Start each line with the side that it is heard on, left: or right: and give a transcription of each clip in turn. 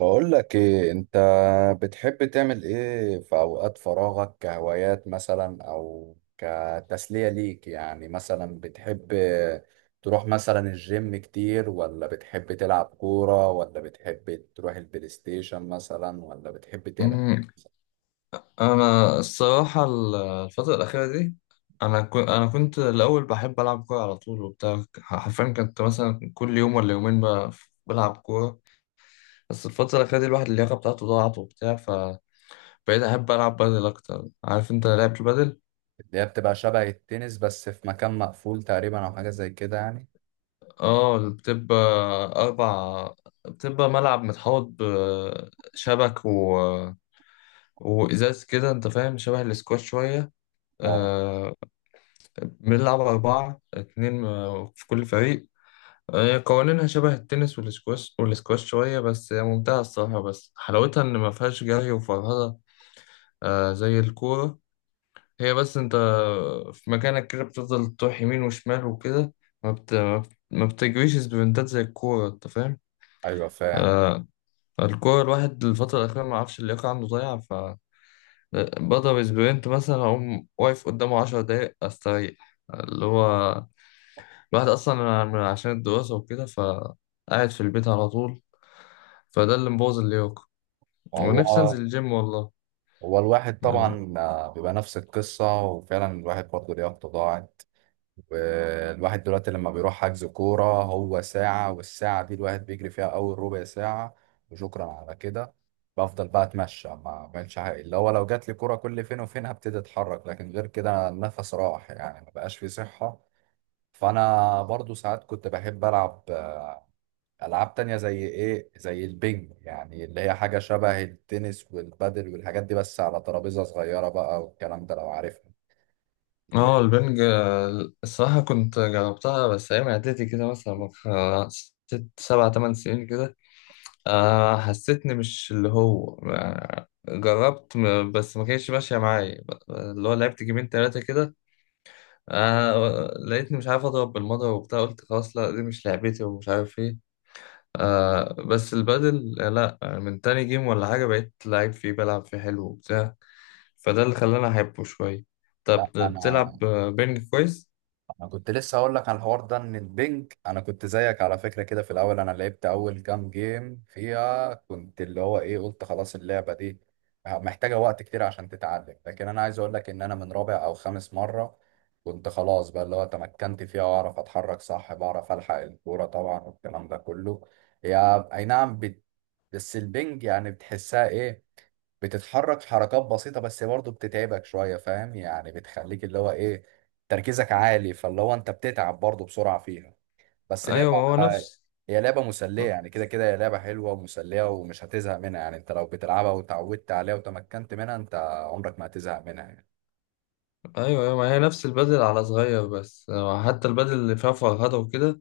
right: بقول لك ايه انت؟ بتحب تعمل ايه في اوقات فراغك كهوايات مثلا او كتسلية ليك؟ يعني مثلا بتحب تروح مثلا الجيم كتير، ولا بتحب تلعب كورة، ولا بتحب تروح البلاي ستيشن مثلا، ولا بتحب تعمل
left: أمم، انا الصراحه الفتره الاخيره دي. انا كنت الاول بحب العب كوره على طول وبتاع. حرفيا كنت مثلا كل يوم ولا يومين بلعب كوره. بس الفتره الاخيره دي الواحد اللياقه بتاعته ضاعت وبتاع، فبقيت احب العب بدل اكتر. عارف انت لعبة البدل؟
right: اللي هي بتبقى شبه التنس بس في مكان مقفول تقريبا او حاجة زي كده يعني؟
left: اه، بتبقى اربع. بتبقى ملعب متحوط بشبك و... وازاز كده، انت فاهم؟ شبه الاسكواش شويه.
right: اه،
left: آه. بنلعب أربعة اتنين في كل فريق. هي قوانينها شبه التنس والسكواش، والسكواش شوية، بس هي ممتعة الصراحة. بس حلاوتها إن ما فيهاش جري وفرهدة، آه، زي الكورة. هي بس أنت في مكانك كده بتفضل تروح يمين وشمال وكده. ما بتجريش سبرنتات زي الكورة، أنت فاهم؟
right: ايوه فاهم.
left: آه. الكورة الواحد الفترة الأخيرة ما عرفش، اللياقة عنده ضايعة، ف بضرب سبرنت مثلا، أقوم واقف قدامه 10 دقايق أستريح. اللي هو الواحد أصلا عشان الدراسة وكده فقاعد في البيت على طول، فده اللي مبوظ اللياقة. ونفسي أنزل
right: وهو
left: الجيم والله.
right: هو الواحد طبعا بيبقى نفس القصة، وفعلا الواحد برضه ليه تضاعف. والواحد دلوقتي لما بيروح حجز كورة هو ساعة، والساعة دي الواحد بيجري فيها أول ربع ساعة وشكرا على كده. بفضل بقى أتمشى، ما بعملش حاجة، اللي هو لو جات لي كورة كل فين وفين هبتدي أتحرك، لكن غير كده النفس راح يعني، ما بقاش فيه صحة. فأنا برضو ساعات كنت بحب ألعب ألعاب تانية زي إيه، زي البنج، يعني اللي هي حاجة شبه التنس والبادل والحاجات دي بس على ترابيزة صغيرة بقى، والكلام ده لو عارفها.
left: اه، البنج. الصراحة كنت جربتها بس أيام إعدادي كده، مثلا من ست سبع تمن سنين كده. حسيتني مش اللي هو، جربت بس ما كانتش ماشية معايا. اللي هو لعبت جيمين تلاتة كده. لقيتني مش عارف أضرب بالمضرب وبتاع، قلت خلاص لا، دي مش لعبتي ومش عارف إيه. بس البادل، لا، من تاني جيم ولا حاجة بقيت لعيب فيه، بلعب فيه حلو وبتاع. فده اللي خلاني أحبه شوية. طب
right: لا، أنا
left: بتلعب بينج كويس؟
right: انا كنت لسه هقول لك على الحوار ده، ان البنج انا كنت زيك على فكره كده في الاول. انا لعبت اول كام جيم فيها كنت اللي هو ايه، قلت خلاص اللعبه دي محتاجه وقت كتير عشان تتعلم. لكن انا عايز اقول لك ان انا من رابع او خامس مره كنت خلاص بقى اللي هو تمكنت فيها، واعرف اتحرك صح، بعرف الحق الكوره طبعا والكلام ده كله. يا اي نعم بس البنج يعني بتحسها ايه؟ بتتحرك حركات بسيطة بس برضه بتتعبك شوية، فاهم؟ يعني بتخليك اللي هو ايه، تركيزك عالي، فاللي هو انت بتتعب برضه بسرعة فيها. بس
left: أيوة، ما
right: لعبة
left: هو نفس.
right: هي لعبة مسلية يعني، كده كده هي لعبة حلوة ومسلية، ومش هتزهق منها يعني. انت لو بتلعبها وتعودت عليها وتمكنت منها، انت عمرك ما هتزهق منها يعني.
left: أيوة، أيوة، ما هي نفس البدل على صغير بس. حتى البدل اللي فيها فرهدة وكده،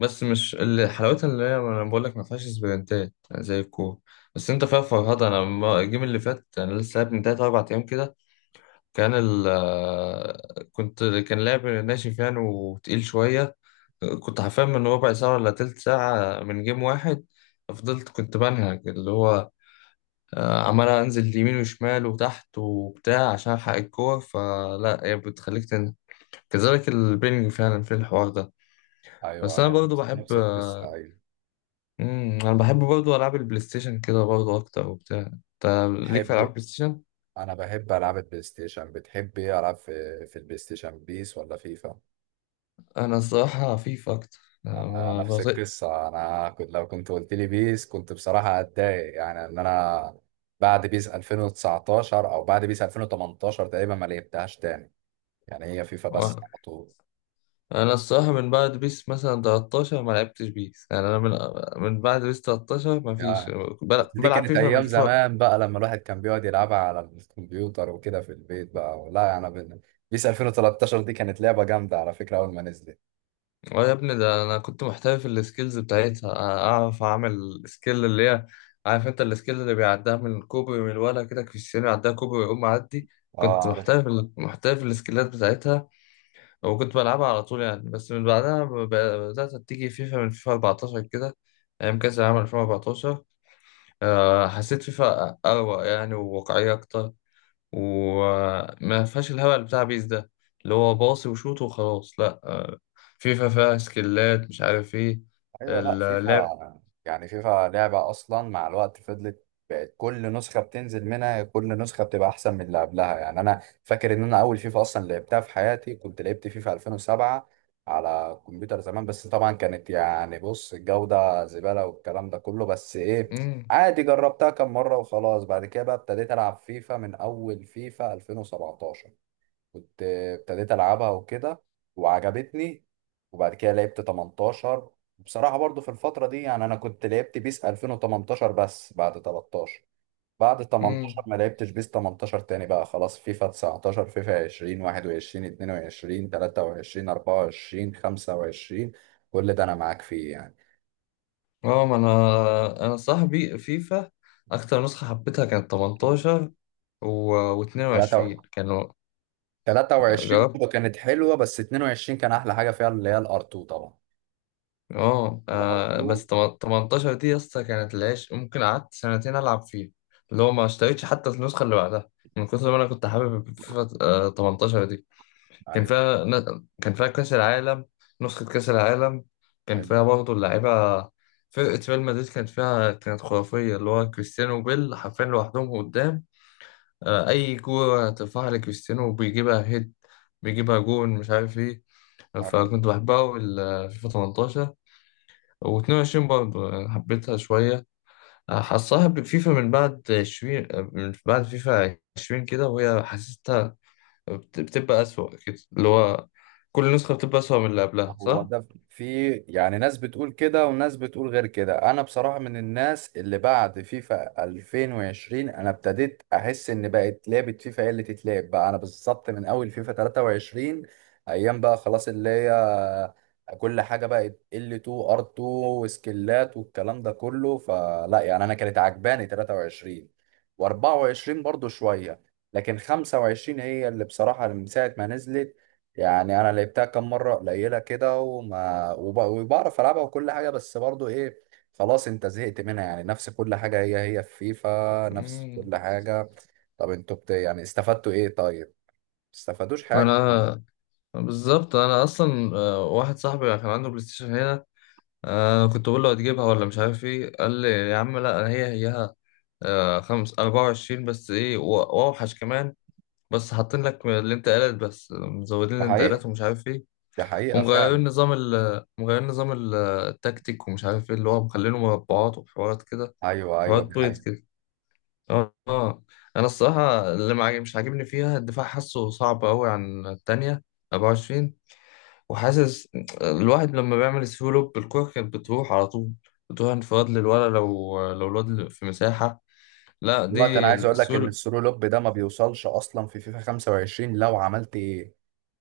left: بس مش اللي حلاوتها، اللي هي أنا بقول لك ما فيهاش سبرنتات زي الكورة، بس أنت فيها فرهدة. أنا الجيم اللي فات أنا لسه لعب من تلات أربع أيام كده. كان ال كنت كان لعب ناشف يعني وتقيل شوية. كنت حرفيا من ربع ساعة ولا تلت ساعة من جيم واحد، فضلت كنت بنهج. اللي هو عمال انزل يمين وشمال وتحت وبتاع عشان الحق الكور. فلا، هي بتخليك تنزل كذلك البينج فعلا في الحوار ده. بس
right: ايوه،
left: انا
right: يعني
left: برضو
right: نفس
left: بحب،
right: نفس القصة، ايوه.
left: انا بحب برضو العاب البلاي ستيشن كده برضو اكتر وبتاع. انت ليك في العاب
right: بحب.
left: بلاي ستيشن؟
right: انا بحب العاب البلاي ستيشن. بتحب ايه العاب في البلاي ستيشن، بيس ولا فيفا؟
left: انا الصراحه فيفا اكتر. أنا
right: أنا
left: ما
right: نفس
left: بطيق.
right: القصة. أنا كنت لو كنت قلت لي بيس كنت بصراحة هتضايق، يعني إن أنا بعد بيس 2019 أو بعد بيس 2018 تقريبا ما لعبتهاش تاني، يعني هي فيفا بس
left: و-
right: على طول.
left: انا الصراحه من بعد بيس مثلا 13 ما لعبتش بيس. يعني انا من، من بعد بيس 13 ما فيش،
right: يعني بس دي
left: بلعب
right: كانت
left: فيفا من.
right: أيام زمان بقى، لما الواحد كان بيقعد يلعبها على الكمبيوتر وكده في البيت بقى، لا يعني بيس 2013 دي كانت لعبة جامدة على فكرة أول ما نزلت.
left: اه يا ابني، ده انا كنت محترف في السكيلز بتاعتها. اعرف اعمل سكيل اللي هي، عارف انت السكيل اللي بيعديها من الكوبري، من الولا كده كريستيانو يعديها كوبري ويقوم معدي. كنت
right: أه عارف.
left: محترف، محترف السكيلات بتاعتها. وكنت بلعبها على طول يعني. بس من بعدها بدأت تيجي فيفا من فيفا 14 كده، أيام كأس العالم 2014. حسيت فيفا أروق يعني وواقعية أكتر، وما فيهاش الهبل بتاع بيس ده، اللي هو باصي وشوط وخلاص. لا، آه، فيفا فيها سكيلات مش عارف ايه
right: ايوه، لا
left: اللعب.
right: فيفا يعني، فيفا لعبه اصلا مع الوقت فضلت بقت كل نسخه بتنزل منها كل نسخه بتبقى احسن من اللي قبلها يعني. انا فاكر ان انا اول فيفا اصلا لعبتها في حياتي كنت لعبت فيفا 2007 على كمبيوتر زمان، بس طبعا كانت يعني بص الجوده زباله والكلام ده كله. بس ايه،
left: امم
right: عادي جربتها كم مره وخلاص. بعد كده بقى ابتديت العب فيفا من اول فيفا 2017 كنت ابتديت العبها وكده، وعجبتني. وبعد كده لعبت 18 بصراحة. برضو في الفترة دي يعني انا كنت لعبت بيس 2018 بس، بعد 13 بعد 18
left: امم
right: ما لعبتش بيس 18 تاني بقى، خلاص فيفا 19 فيفا 20 21 22 23 24 25، كل ده انا معاك فيه يعني.
left: اه، ما انا صاحبي فيفا. اكتر نسخة حبيتها كانت 18 و 22 كانوا.
right: 23
left: جربت،
right: برضه كانت حلوة، بس 22 كان احلى حاجة فيها، اللي هي الار 2 طبعا. الار
left: بس
right: 2.
left: 18 دي يا اسطى كانت العيش، ممكن قعدت سنتين العب فيها. اللي هو ما اشتريتش حتى النسخة اللي بعدها من كتر ما انا كنت حابب فيفا 18. كان
right: ايوه
left: فيها كان فيها كأس العالم، نسخة كأس العالم. كان فيها برضه اللعيبة، فرقة ريال مدريد كانت فيها، كانت خرافية اللي هو كريستيانو وبيل حرفيا لوحدهم قدام. أي كورة ترفعها لكريستيانو بيجيبها هيد، بيجيبها جون، مش عارف إيه.
right: ايوه.
left: فكنت بحبها أوي فيفا 18. و22 برضه يعني حبيتها شوية. حصلها بفيفا من بعد 20، من بعد فيفا 20 كده وهي حسيت بتبقى أسوأ كده. اللي هو كل نسخة بتبقى أسوأ من اللي قبلها،
right: هو
left: صح؟
right: ده في يعني ناس بتقول كده وناس بتقول غير كده. انا بصراحة من الناس اللي بعد فيفا 2020 انا ابتديت احس ان بقت لعبة فيفا هي اللي تتلعب بقى. انا بالظبط من اول فيفا 23 ايام بقى خلاص اللي هي كل حاجة بقت L2 R2 وسكيلات والكلام ده كله، فلا يعني. انا كانت عجباني 23، و24 برضو شوية، لكن 25 هي اللي بصراحة من ساعة ما نزلت يعني، انا لعبتها كام مره قليله كده، وبعرف العبها وكل حاجه، بس برضو ايه، خلاص انت زهقت منها يعني، نفس كل حاجه، هي هي في فيفا نفس
left: مم.
right: كل حاجه. طب انتوا يعني استفدتوا ايه؟ طيب ما استفادوش حاجه.
left: أنا بالظبط، أنا أصلا واحد صاحبي كان عنده بلاي ستيشن هنا. كنت بقول له هتجيبها ولا مش عارف إيه، قال لي: يا عم لا، هي هيها. خمس 24، بس إيه؟ وأوحش كمان. بس حاطين لك الانتقالات، بس مزودين
right: ده حقيقه.
left: الانتقالات ومش عارف ايه.
right: ده حقيقه
left: ومغيرين
right: فعلا.
left: نظام ال مغيرين نظام التكتيك، ومش عارف ايه، اللي هو مخلينه مربعات وحوارات كده،
right: ايوه ايوه
left: حوارات
right: دي
left: بيض
right: حقيقه.
left: كده. اه، آه. انا الصراحه اللي ما عاجب- مش عاجبني فيها الدفاع، حاسه صعب قوي عن التانية 24. وحاسس الواحد لما بيعمل سلو لوب الكوره كانت بتروح على طول، بتروح انفراد للولا، لو الواد في مساحه. لا،
right: الوقت، انا
left: دي
right: عايز اقول لك ان
left: السول.
right: السرو لوب ده ما بيوصلش اصلا في فيفا 25، لو عملت ايه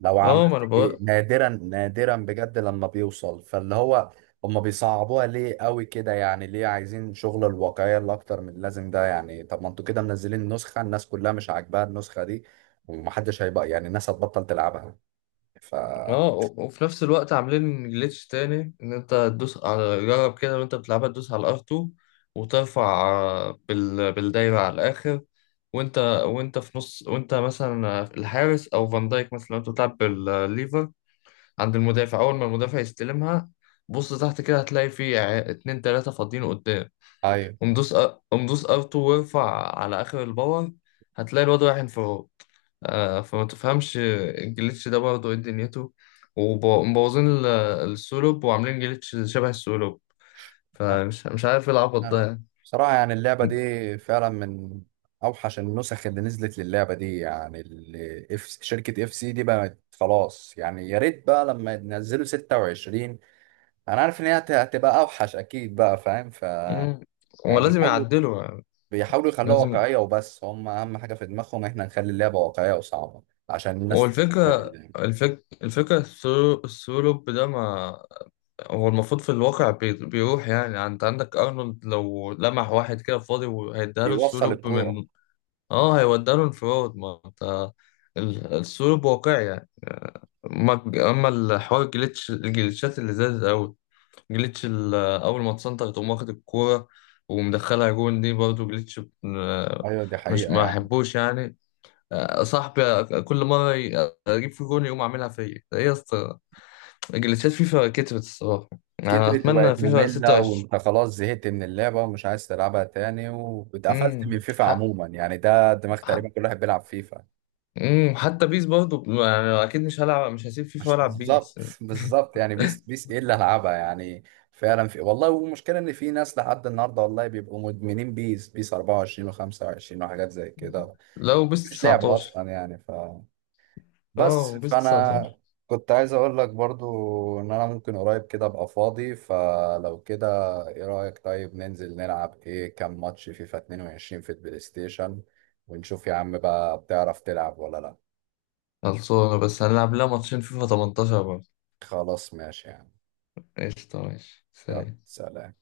right: لو عملت
left: اه، ما انا.
right: ايه، نادرا نادرا بجد لما بيوصل، فاللي هو هما بيصعبوها ليه قوي كده يعني؟ ليه عايزين شغل الواقعية اللي اكتر من اللازم ده يعني؟ طب ما انتوا كده منزلين نسخة الناس كلها مش عاجباها النسخة دي، ومحدش هيبقى يعني، الناس هتبطل تلعبها. ف
left: اه، وفي نفس الوقت عاملين جليتش تاني، ان انت تدوس على جرب كده وانت بتلعبها، تدوس على ار2 وترفع بالدايرة على الاخر، وانت وانت في نص، وانت مثلا الحارس او فان دايك مثلا لو انت بتلعب بالليفر، عند المدافع اول ما المدافع يستلمها بص تحت كده هتلاقي في اتنين تلاتة فاضيين قدام.
right: ايوه.
left: قوم دوس أ- قوم دوس ار2 وارفع على اخر الباور، هتلاقي الواد رايح انفراد. فما تفهمش الجليتش ده برضه ايه دنيته. ومبوظين السولوب، وعاملين جليتش شبه السولوب. فمش مش عارف ايه العبط ده
right: أنا
left: يعني.
right: بصراحة يعني اللعبة دي فعلا من أوحش النسخ اللي نزلت للعبة دي يعني. شركة اف سي دي بقت خلاص يعني. يا ريت بقى لما ينزلوا 26، أنا عارف إن هي هتبقى أوحش أكيد بقى، فاهم؟ ف
left: مم. هو
right: يعني
left: لازم
right: بيحاولوا،
left: يعدله يعني.
right: بيحاولوا يخلوها
left: لازم.
right: واقعية وبس. هم أهم حاجة في دماغهم إحنا نخلي اللعبة واقعية وصعبة عشان
left: هو
right: الناس تستمتع
left: الفكرة،
right: باللعبة.
left: الفكرة السولوب ده، ما هو المفروض في الواقع بيروح. يعني انت عندك ارنولد، لو لمح واحد كده فاضي وهيديها له
right: بيوصل
left: السولوب
right: الكورة.
left: من، اه، هيودي له انفراد. ما انت السلوك واقعي يعني. اما اما الحوار، الجليتشات اللي زادت قوي. جليتش اول ما تسنتر تقوم واخد الكوره ومدخلها جون، دي برضه جليتش. ب-
right: أيوة دي
left: مش
right: حقيقة
left: ما
right: يعني.
left: احبوش يعني. صاحبي كل مره اجيب في جون يقوم عاملها فيا. ايه يا اسطى، الجليتشات فيفا كترت الصراحه. يعني
right: كترت
left: اتمنى
right: وبقت
left: فيفا
right: مملة،
left: 26.
right: وانت خلاص زهقت من اللعبة ومش عايز تلعبها تاني، واتقفلت من فيفا
left: حق،
right: عموما يعني. ده دماغ
left: حق.
right: تقريبا كل واحد بيلعب فيفا.
left: حتى بيس برضه، يعني اكيد مش هلعب، مش هسيب فيفا
right: مش
left: والعب بيس.
right: بالظبط بالظبط يعني، بيس بيس ايه اللي هلعبها يعني؟ فعلا في والله. والمشكلة ان في ناس لحد النهاردة والله بيبقوا مدمنين بيس، بيس 24 و25 وحاجات زي كده،
left: لا، وبيس
right: مش لعبة
left: 19.
right: اصلا يعني. ف
left: اه،
right: بس
left: وبيس
right: فانا
left: 19
right: كنت عايز اقول لك برضو ان انا ممكن قريب كده ابقى فاضي، فلو كده ايه رأيك، طيب ننزل نلعب ايه كام ماتش فيفا 22 في البلاي ستيشن، ونشوف يا عم بقى بتعرف تلعب ولا لا؟
left: خلصانة. بس هنلعب لها ماتشين فيفا 18 برضه.
right: خلاص ماشي يعني.
left: قشطة، ماشي،
right: يلا
left: سلام.
right: سلام.